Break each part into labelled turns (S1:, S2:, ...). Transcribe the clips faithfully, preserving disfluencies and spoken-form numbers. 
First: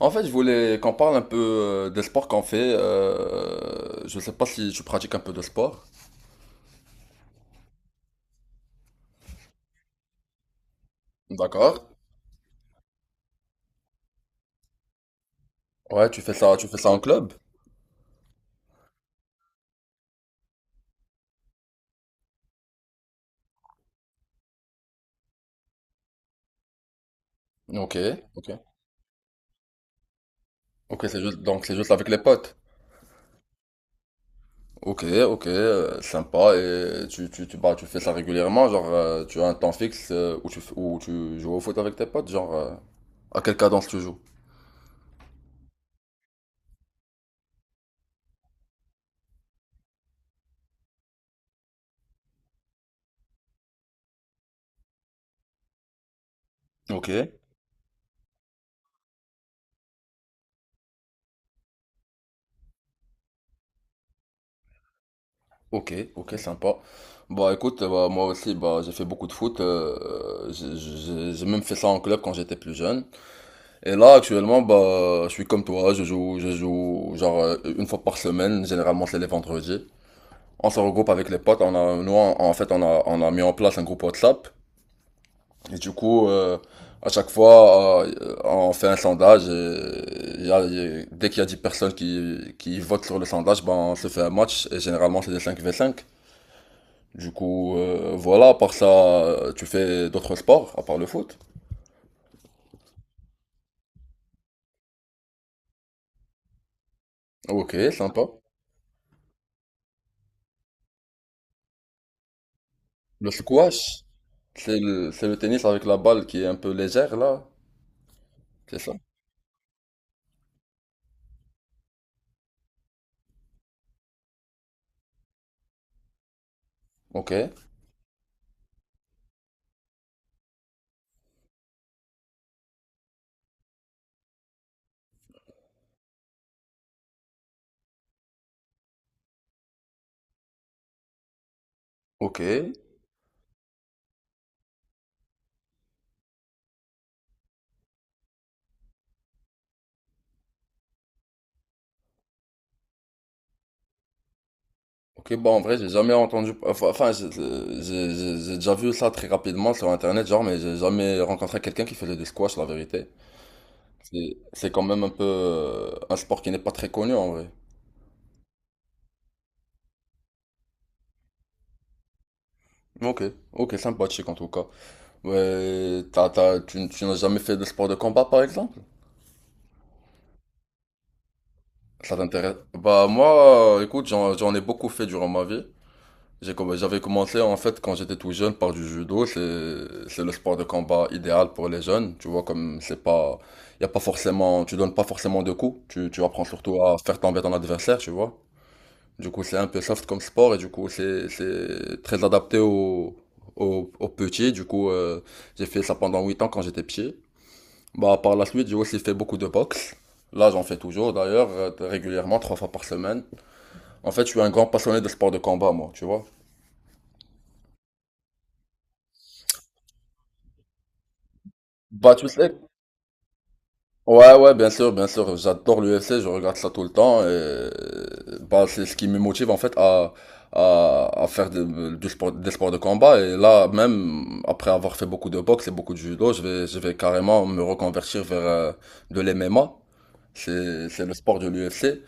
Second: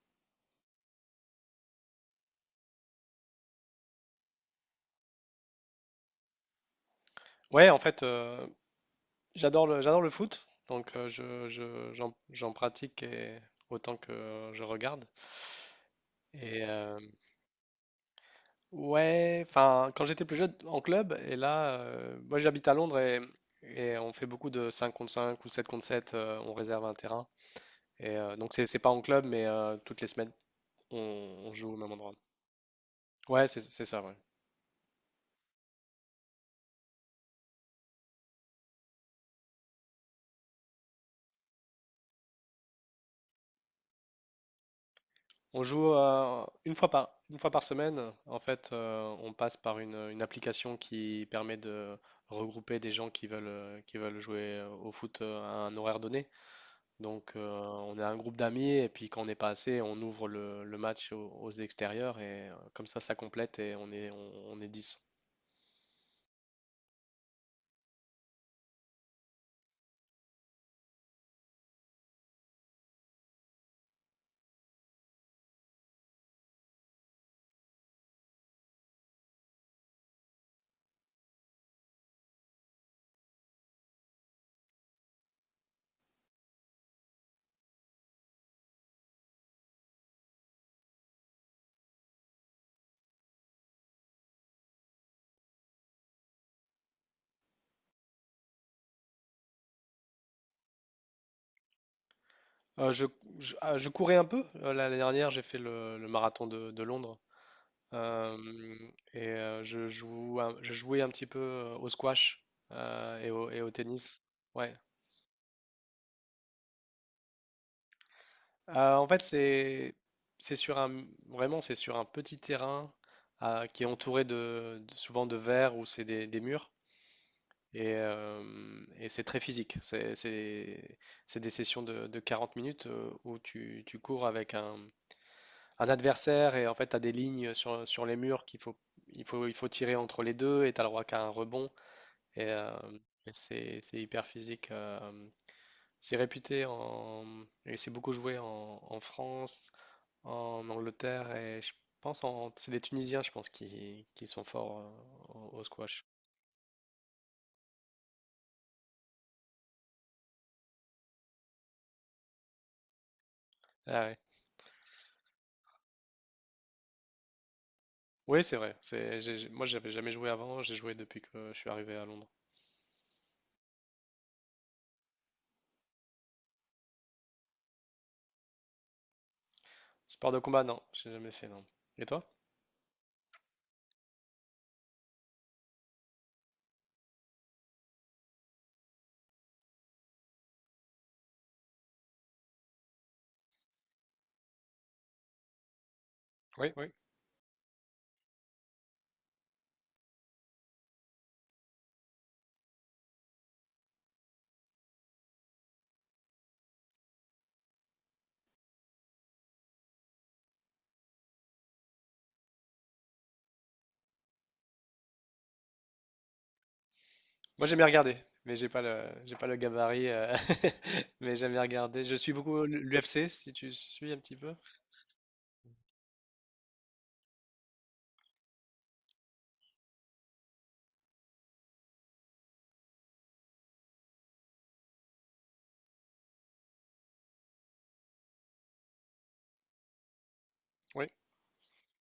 S1: En fait, je voulais qu'on parle un peu euh, des sports qu'on fait. Euh, je sais pas si tu pratiques un peu de sport.
S2: Ouais, en fait, euh, j'adore le, j'adore le foot, donc euh, je,
S1: D'accord.
S2: je- j'en, j'en pratique et- autant que je regarde.
S1: Ouais, tu fais ça,
S2: Et
S1: tu fais ça en
S2: euh,
S1: club?
S2: ouais, enfin, quand j'étais plus jeune en club, et là, euh, moi j'habite à Londres et, et on fait beaucoup de cinq contre cinq ou sept contre sept, euh, on réserve un terrain.
S1: Ok,
S2: Et euh,
S1: ok.
S2: donc c'est c'est pas en club, mais euh, toutes les semaines, on,
S1: Ok, c'est juste,
S2: on
S1: donc
S2: joue
S1: c'est
S2: au
S1: juste
S2: même
S1: avec
S2: endroit.
S1: les potes.
S2: Ouais, c'est c'est ça, ouais.
S1: Ok, ok, euh, sympa. Et tu, tu, tu, bah, tu fais ça régulièrement, genre euh, tu as un temps fixe euh, où tu, f- où tu joues au foot avec tes potes, genre euh, à quelle cadence tu joues?
S2: On joue euh, une fois par, une fois par semaine. En fait, euh, on passe par une, une application qui permet de regrouper des gens qui veulent, euh, qui veulent jouer euh, au foot euh, à un horaire donné.
S1: Ok,
S2: Donc, euh, on a un groupe d'amis et puis quand on n'est pas assez, on ouvre le, le match aux, aux extérieurs et euh, comme ça, ça complète et on est, on, on est dix.
S1: ok, ok, sympa. Bah écoute, bah, moi aussi, bah, j'ai fait beaucoup de foot. Euh, j'ai j'ai- j'ai même fait ça en club quand j'étais plus jeune. Et là, actuellement, bah, je suis comme toi, je joue, je joue, genre, euh, une fois par semaine, généralement c'est les vendredis. On se regroupe avec les potes, on a, nous, en en fait, on a, on a mis en place un groupe WhatsApp. Et du coup, euh, à chaque fois, euh, on fait un sondage et il y a- il y a- dès qu'il y a dix personnes qui, qui votent sur le sondage, ben, on se fait un match et généralement c'est des cinq v cinq. Du coup, euh, voilà, à part ça, euh, tu fais d'autres sports à part le foot.
S2: Euh, je, je- ah, je courais un peu. Euh, L'année dernière, j'ai fait le, le marathon de, de Londres.
S1: Ok, sympa.
S2: Euh, et euh, je joue, un- je jouais un petit peu euh, au squash euh, et
S1: Le
S2: au, et au
S1: squash,
S2: tennis. Ouais.
S1: c'est le, c'est le tennis avec la balle qui est un peu légère là, c'est ça?
S2: Euh, en fait, c'est c'est sur un vraiment c'est sur un petit terrain euh, qui est entouré de, de- souvent de verre ou c'est des, des murs
S1: Ok,
S2: et, euh, et c'est très physique. C'est c'est c'est des sessions de, de quarante minutes euh, où tu, tu cours avec un, un adversaire et en fait tu as des lignes sur, sur les murs qu'il faut il faut il faut tirer entre les deux et tu as le droit qu'à un rebond.
S1: ok,
S2: Et, euh, et c'est c'est hyper physique. Euh, c'est réputé en. Et c'est beaucoup joué en, en France, en Angleterre et je pense en. C'est les Tunisiens, je pense, qui, qui sont forts
S1: ok.
S2: euh,
S1: Bon,
S2: au,
S1: en
S2: au
S1: vrai, j'ai
S2: squash.
S1: jamais entendu. Enfin, enfin, j'ai j'ai- j'ai- j'ai déjà vu ça très rapidement sur Internet, genre, mais j'ai jamais rencontré quelqu'un qui faisait du squash, la vérité.
S2: Ah ouais.
S1: C'est c'est quand même un peu euh, un sport qui n'est pas très connu en vrai.
S2: Oui, c'est vrai. C'est, j'ai- j'ai- moi, j'avais jamais joué avant. J'ai joué depuis que je suis arrivé à Londres.
S1: Ok, ok, sympathique en tout cas. Ouais, t'as, t'as, tu, n- tu n'as jamais fait de sport de combat par exemple?
S2: Sport de combat, non, j'ai jamais fait, non. Et
S1: Ça
S2: toi?
S1: t'intéresse? Bah moi, euh, écoute, j'en, j'en ai beaucoup fait durant ma vie. J'ai comm- J'avais commencé en fait quand j'étais tout jeune par du judo, c'est c'est le sport de combat idéal pour les jeunes, tu vois comme c'est pas, y a pas forcément, tu donnes pas forcément de coups, tu tu apprends
S2: Oui,
S1: surtout
S2: oui.
S1: à faire tomber ton adversaire, tu vois. Du coup, c'est un peu soft comme sport et du coup, c'est c'est très adapté aux aux, aux petits. Du coup, euh, j'ai fait ça pendant huit ans quand j'étais petit. Bah par la suite, j'ai aussi fait beaucoup de boxe. Là, j'en fais toujours d'ailleurs euh, régulièrement trois fois par semaine. En fait, je suis un grand passionné de sport de combat moi, tu vois.
S2: Moi, j'aime bien regarder, mais j'ai pas le, j'ai pas le gabarit. Euh, mais j'aime bien regarder.
S1: Bah,
S2: Je
S1: tu
S2: suis
S1: sais,
S2: beaucoup l'U F C, si tu suis un
S1: ouais,
S2: petit
S1: ouais,
S2: peu.
S1: bien sûr, bien sûr. J'adore l'U F C, je regarde ça tout le temps. Et... euh, Bah, c'est ce qui me motive en fait à, à, à faire de- du sport, des sports de combat. Et là, même après avoir fait beaucoup de boxe et beaucoup de judo, je vais, je vais carrément me reconvertir vers euh, de l'M M A. C'est, c'est
S2: Oui,
S1: le sport de l'U F C.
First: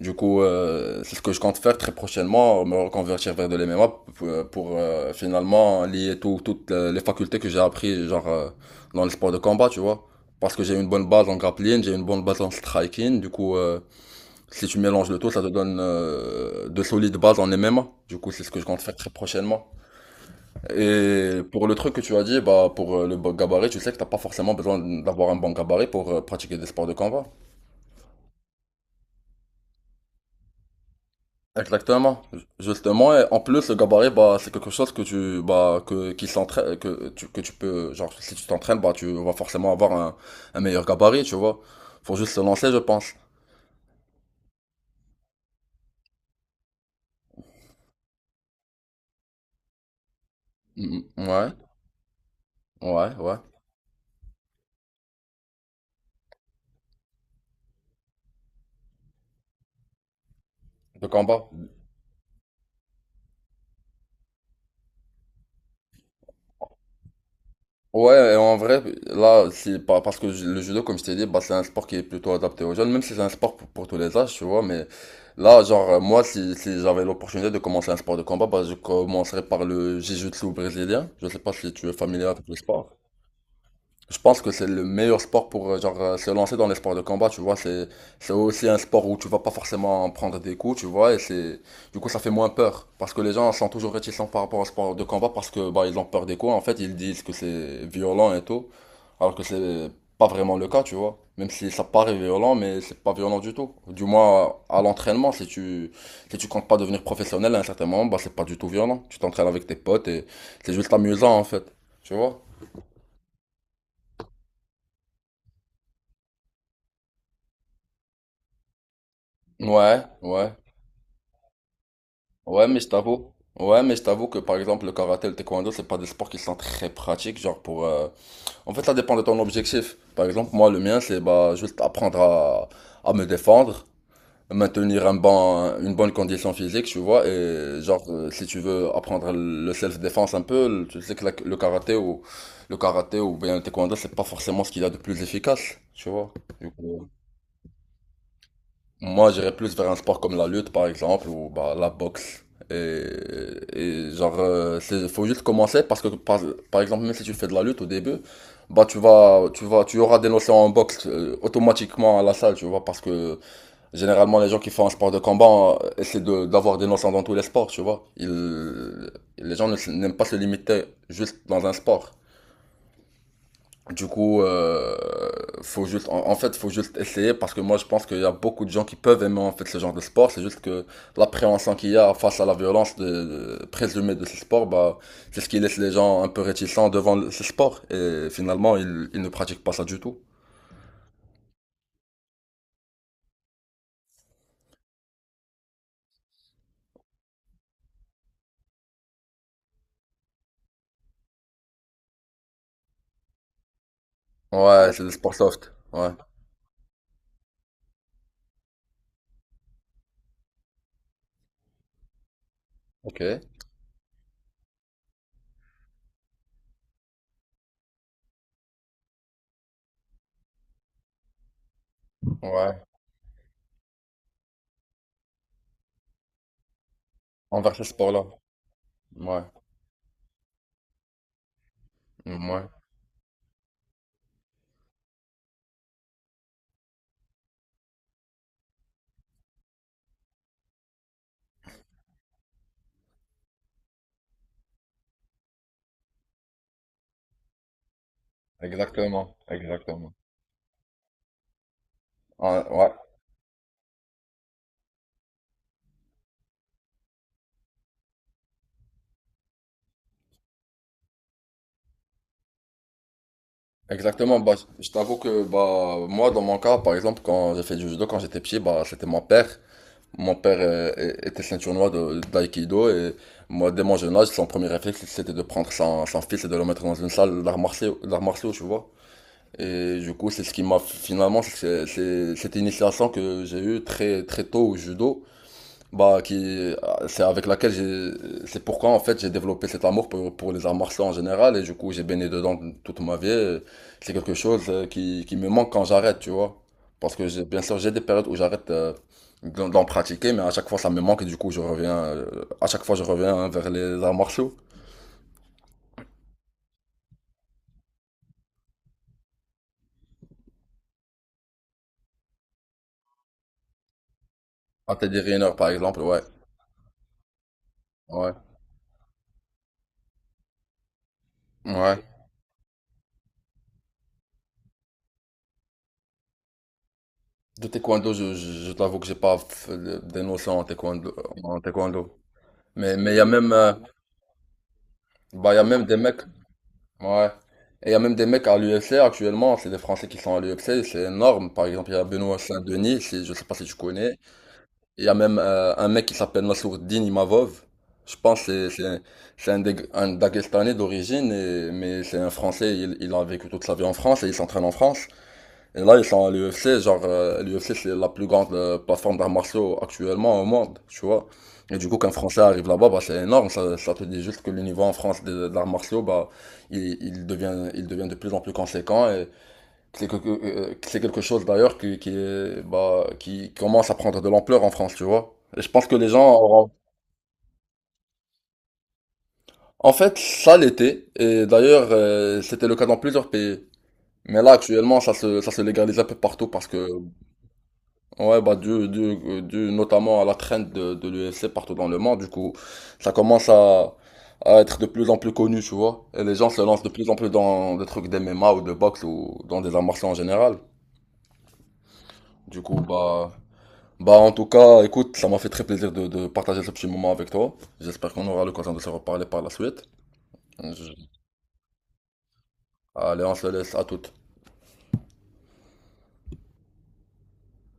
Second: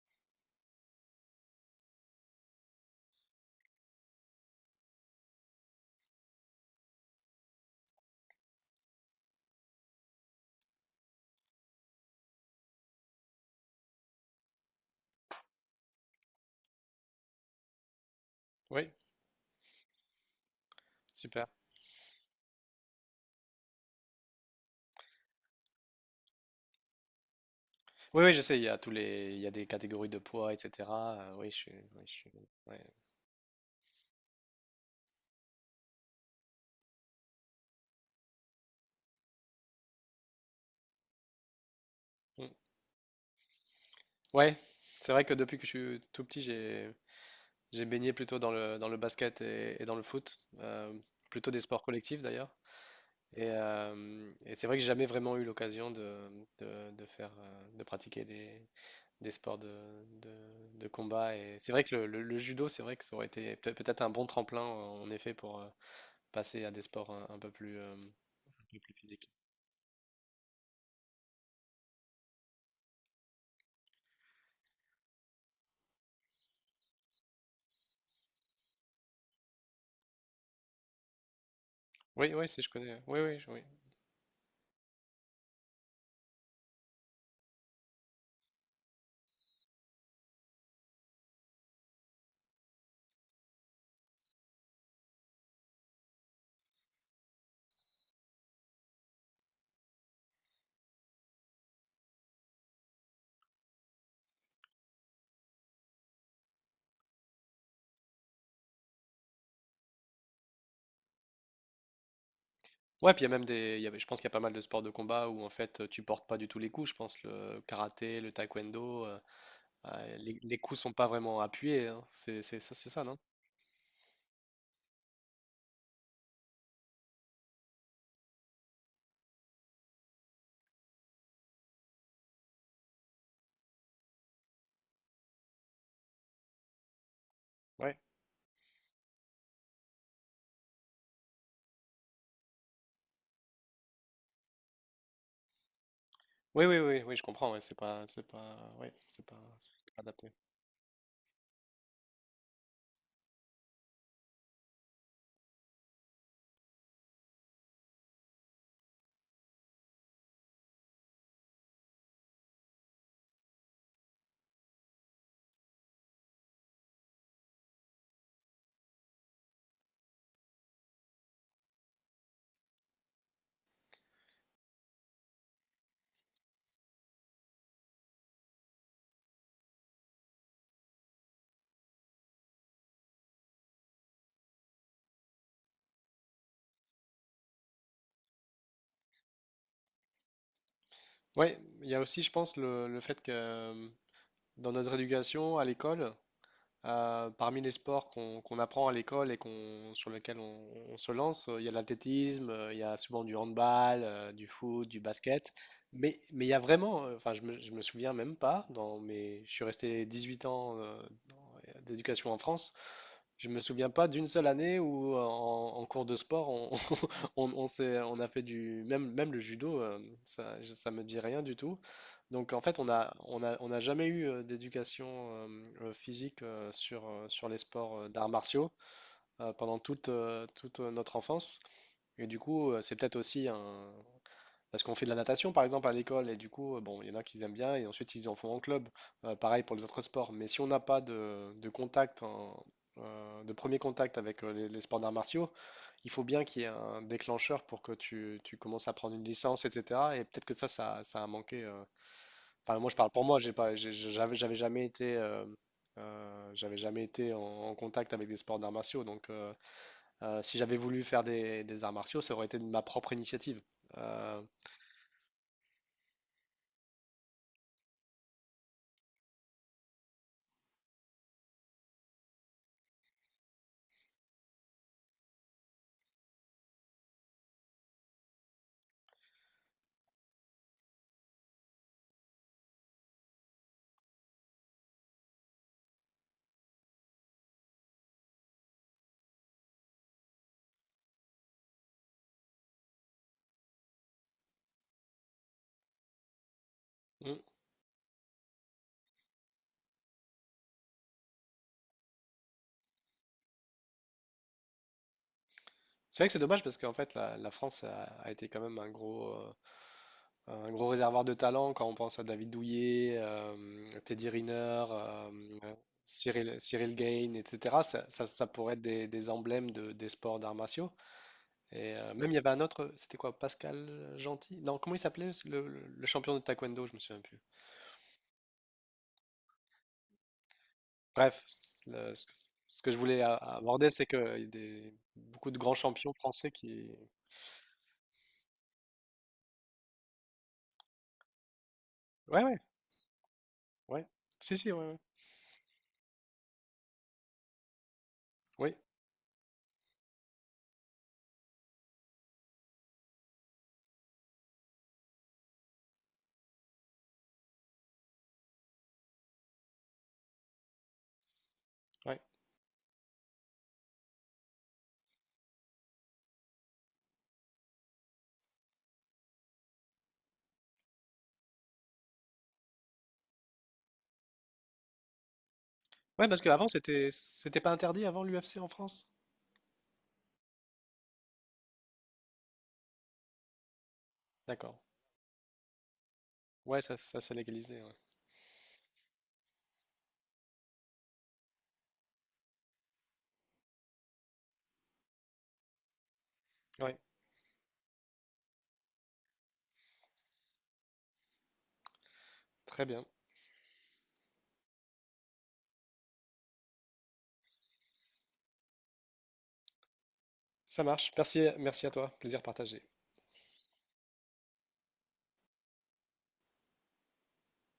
S1: Du coup, euh, c'est ce que je compte faire très prochainement, me reconvertir vers de l'M M A pour, euh, pour, euh, finalement lier tout- toutes les facultés que j'ai appris genre euh, dans le sport de combat, tu vois. Parce que j'ai une bonne base en grappling, j'ai une bonne base en striking. Du coup, euh, si tu mélanges le tout, ça te donne euh, de solides bases en M M A. Du coup, c'est ce que je compte
S2: oui,
S1: faire très prochainement. Et
S2: super.
S1: pour le truc que tu as dit, bah, pour euh, le bon gabarit, tu sais que t'as pas forcément besoin d'avoir un bon gabarit pour euh, pratiquer des sports de combat.
S2: Oui, oui, je sais, il y a tous les, il y a des catégories de poids, et cétéra euh, oui, je suis, oui, je
S1: Exactement.
S2: suis- ouais.
S1: Justement, et en plus, le gabarit, bah, c'est quelque chose que tu, bah, que, qui s'entraîne, que tu, que tu peux, genre, si tu t'entraînes, bah, tu vas forcément avoir un, un meilleur gabarit, tu vois. Faut juste se
S2: Mm.
S1: lancer, je pense.
S2: Ouais, c'est vrai que depuis que je suis tout petit, j'ai, j'ai baigné plutôt dans le, dans le basket et, et dans le foot, euh,
S1: Mm, mm,
S2: plutôt
S1: ouais,
S2: des sports collectifs d'ailleurs.
S1: ouais, ouais.
S2: Et, euh, et c'est vrai que j'ai jamais vraiment eu l'occasion de, de, de faire, euh, de pratiquer des, des sports de, de, de
S1: De
S2: combat.
S1: combat.
S2: Et c'est vrai que le, le- le judo, c'est vrai que ça aurait été peut- peut-être un bon tremplin en effet pour euh, passer à des sports un, un peu plus, euh,
S1: Ouais, et
S2: un
S1: en
S2: peu
S1: vrai,
S2: plus physiques.
S1: là, c'est pas parce que ju- le judo, comme je t'ai dit, bah, c'est un sport qui est plutôt adapté aux jeunes, même si c'est un sport pour, pour tous les âges, tu vois, mais là, genre, euh, moi, si, si j'avais l'opportunité de commencer un sport de combat, bah, je commencerais par le jiu-jitsu brésilien. Je sais pas si tu es familier
S2: Oui,
S1: avec
S2: oui,
S1: le
S2: si je
S1: sport.
S2: connais. Oui, oui, je- oui.
S1: Je pense que c'est le meilleur sport pour euh, genre euh, se lancer dans les sports de combat, tu vois, c'est c'est aussi un sport où tu vas pas forcément prendre des coups, tu vois, et c'est du coup ça fait moins peur parce que les gens sont toujours réticents par rapport au sport de combat parce que bah ils ont peur des coups en fait, ils disent que c'est violent et tout, alors que c'est pas vraiment le cas, tu vois. Même si ça paraît violent, mais c'est pas violent du tout. Du moins à l'entraînement, si tu si tu comptes pas devenir professionnel à un certain moment, bah c'est pas du tout violent. Tu t'entraînes avec tes potes et c'est juste amusant en fait, tu vois.
S2: Ouais, puis il y a même des. Il y avait- je pense qu'il y a pas mal de sports de combat où en fait tu portes pas du tout les coups. Je pense le karaté, le taekwondo, euh,
S1: Ouais,
S2: euh, les,
S1: ouais.
S2: les coups sont pas vraiment appuyés, hein. C'est c'est
S1: Ouais,
S2: ça,
S1: mais je
S2: c'est ça, non?
S1: t'avoue, ouais, mais je t'avoue que par exemple le karaté, et le taekwondo, c'est pas des sports qui sont très pratiques, genre pour. Euh, En fait, ça dépend de ton objectif. Par exemple, moi, le mien, c'est bah juste apprendre à, à me défendre, maintenir un bon, une bonne condition physique, tu vois, et
S2: Ouais.
S1: genre euh, si tu veux apprendre le self-défense un peu, le- tu sais que la- le karaté ou le karaté ou bien le taekwondo, c'est pas forcément ce qu'il y a de plus efficace, tu vois.
S2: Oui,
S1: Du
S2: oui, oui,
S1: coup,
S2: oui, je comprends. Ouais, c'est pas, c'est pas, ouais, c'est
S1: moi,
S2: pas,
S1: j'irais plus
S2: c'est
S1: vers un
S2: pas
S1: sport
S2: adapté.
S1: comme la lutte, par exemple, ou bah, la boxe. Et, et genre, euh, c'est- faut juste commencer parce que, par, par exemple, même si tu fais de la lutte au début, bah, tu vas, tu vas, tu auras des notions en boxe euh, automatiquement à la salle, tu vois, parce que généralement, les gens qui font un sport de combat euh, essaient de, d'avoir des notions dans tous les sports, tu vois. Ils, les gens ne s- n'aiment pas se limiter juste dans un sport. Du coup, euh, faut juste, en, en fait, faut juste essayer parce que moi, je pense qu'il y a beaucoup de gens qui peuvent aimer en fait ce genre de sport. C'est juste que l'appréhension qu'il y a face à la violence de, de- présumée de ce sport, bah, c'est ce qui laisse les gens un peu réticents devant le- ce sport. Et finalement, ils, ils ne pratiquent pas ça du tout.
S2: Ouais, il y a aussi, je pense, le, le fait que euh, dans notre éducation à l'école, Euh, parmi les sports qu'on qu'on apprend à l'école et qu'on, sur lesquels on, on se lance, euh, il y a l'athlétisme, euh, il y a souvent du handball, euh, du foot,
S1: Ouais,
S2: du
S1: c'est le sport
S2: basket.
S1: soft. Ouais.
S2: Mais, mais il y a vraiment, euh, enfin, je me, je me souviens même pas, dans mes, je suis resté dix-huit ans euh, dans- euh, d'éducation en France,
S1: Ok.
S2: je me souviens pas d'une seule année où euh, en, en cours de sport on, on, on s'est- on a fait du même même le judo euh, ça je- ça me dit rien du tout. Donc en fait
S1: Ouais.
S2: on a on a on n'a jamais eu euh, d'éducation euh, euh, physique euh, sur euh, sur les
S1: Envers ce
S2: sports euh,
S1: sport-là.
S2: d'arts martiaux
S1: Ouais.
S2: euh, pendant toute euh, toute euh, notre enfance et du
S1: Mm, ouais.
S2: coup euh, c'est peut-être aussi un parce qu'on fait de la natation, par exemple, à l'école, et du coup, euh, bon, il y en a qui aiment bien, et ensuite ils en font en club. Euh, pareil pour les autres sports. Mais si on n'a pas de, de contact, en- euh, de premier contact avec euh, les, les sports d'arts martiaux, il faut bien qu'il y ait un déclencheur pour que tu, tu commences à prendre une
S1: Exactement.
S2: licence,
S1: Exactement.
S2: et cétéra. Et peut-être que ça, ça, ça a manqué. Euh,
S1: Ouais,
S2: enfin, moi,
S1: ouais.
S2: je parle pour moi. J'ai pas, j'ai- j'avais, j'avais jamais été, euh, euh, j'avais jamais été en, en contact avec des sports d'arts martiaux. Donc, euh, euh, si j'avais voulu faire des, des arts martiaux, ça aurait été de ma propre initiative.
S1: Exactement,
S2: Euh,
S1: bah, je t'avoue que bah, moi, dans mon cas, par exemple, quand j'ai fait du judo, quand j'étais petit, bah, c'était mon père. Mon père euh, é- était ceinture noire de- d'aïkido et moi, dès mon jeune âge, son premier réflexe, c'était de prendre son, son fils et de le mettre dans une salle d'arts martiaux, d'arts martiaux, tu vois. Et du coup, c'est ce qui m'a finalement, c'est c'est- cette initiation que j'ai eue très, très tôt au judo. Bah, qui, euh, c'est avec laquelle j'ai, c'est pourquoi en fait j'ai développé cet amour pour, pour les arts martiaux en général et du coup j'ai baigné dedans toute ma vie. C'est quelque chose euh, qui, qui me manque quand j'arrête, tu vois. Parce que j'ai, bien sûr j'ai des périodes où j'arrête euh, d'en d'en pratiquer, mais à chaque fois ça me manque et du coup je reviens, euh, à chaque fois je reviens hein, vers les arts martiaux.
S2: C'est vrai que c'est dommage parce qu'en fait, la, la France a, a été quand même un gros, euh, un gros réservoir de talent quand on pense à David Douillet, euh, Teddy Riner,
S1: À Teddy
S2: euh,
S1: Riner par
S2: euh,
S1: exemple, ouais,
S2: Cyril, Cyril Gain, et cétéra. Ça, ça-
S1: ouais,
S2: ça pourrait être des, des emblèmes de, des sports d'arts martiaux. Et
S1: ouais.
S2: euh, même il y avait un autre, c'était quoi, Pascal Gentil? Non, comment il s'appelait le, le- le champion de taekwondo, je me souviens plus.
S1: De taekwondo, je, je, je t'avoue que j'ai pas fait de- des notions en taekwondo,
S2: Bref,
S1: en taekwondo.
S2: le- ce, que ce que
S1: Mais,
S2: je
S1: mais il y
S2: voulais
S1: a
S2: a-
S1: même, euh,
S2: aborder, c'est que il y a des, beaucoup
S1: bah, il y
S2: de
S1: a
S2: grands
S1: même des
S2: champions
S1: mecs.
S2: français qui.
S1: Ouais. Et il y a même des mecs à l'U F C actuellement, c'est des Français qui sont à l'U F C, c'est énorme. Par exemple, il y a Benoît
S2: Ouais, ouais,
S1: Saint-Denis, si, je sais pas si tu
S2: ouais.
S1: connais.
S2: Si, si, ouais, ouais.
S1: Il y a même euh, un mec qui s'appelle Nassourdine Imavov. Je pense que
S2: Oui,
S1: c'est c'est- c'est un, Dag- un Daguestanais d'origine, et- mais c'est un Français, il, il a vécu toute sa vie en France et il s'entraîne en France. Et là, ils sont à l'U F C, genre, l'U F C, c'est la plus grande euh, plateforme d'arts martiaux actuellement au monde, tu vois. Et du coup, qu'un
S2: ouais.
S1: Français arrive là-bas, bah, c'est énorme. Ça, ça te dit juste que le niveau en France des, des arts martiaux, bah, il, il devient, il devient de plus en plus conséquent. Et c'est que, que- euh, c'est quelque chose d'ailleurs qui, qui, est, bah, qui commence à prendre de l'ampleur en France, tu vois. Et je pense que les
S2: Ouais,
S1: gens
S2: parce qu'avant,
S1: auront...
S2: c'était c'était pas interdit avant l'U F C en France?
S1: En fait, ça l'était. Et d'ailleurs, euh, c'était le cas dans plusieurs pays. Mais là,
S2: D'accord.
S1: actuellement, ça se, ça se légalise un peu partout parce
S2: Ouais,
S1: que
S2: ça, ça s'est légalisé. Ouais,
S1: ouais, bah, dû, dû- dû notamment à la traîne de, de l'U F C partout dans le monde, du coup, ça commence à, à être de plus en plus connu, tu vois. Et les gens se lancent de
S2: Ouais,
S1: plus en plus dans des trucs d'M M A ou de boxe ou dans des arts martiaux en général. Du coup,
S2: très bien.
S1: bah, bah, en tout cas, écoute, ça m'a fait très plaisir de, de partager ce petit moment avec toi. J'espère qu'on aura l'occasion de se reparler par la suite.
S2: Ça
S1: Je-
S2: marche. Merci, merci à toi. Plaisir partagé.
S1: allez, on se laisse à toutes.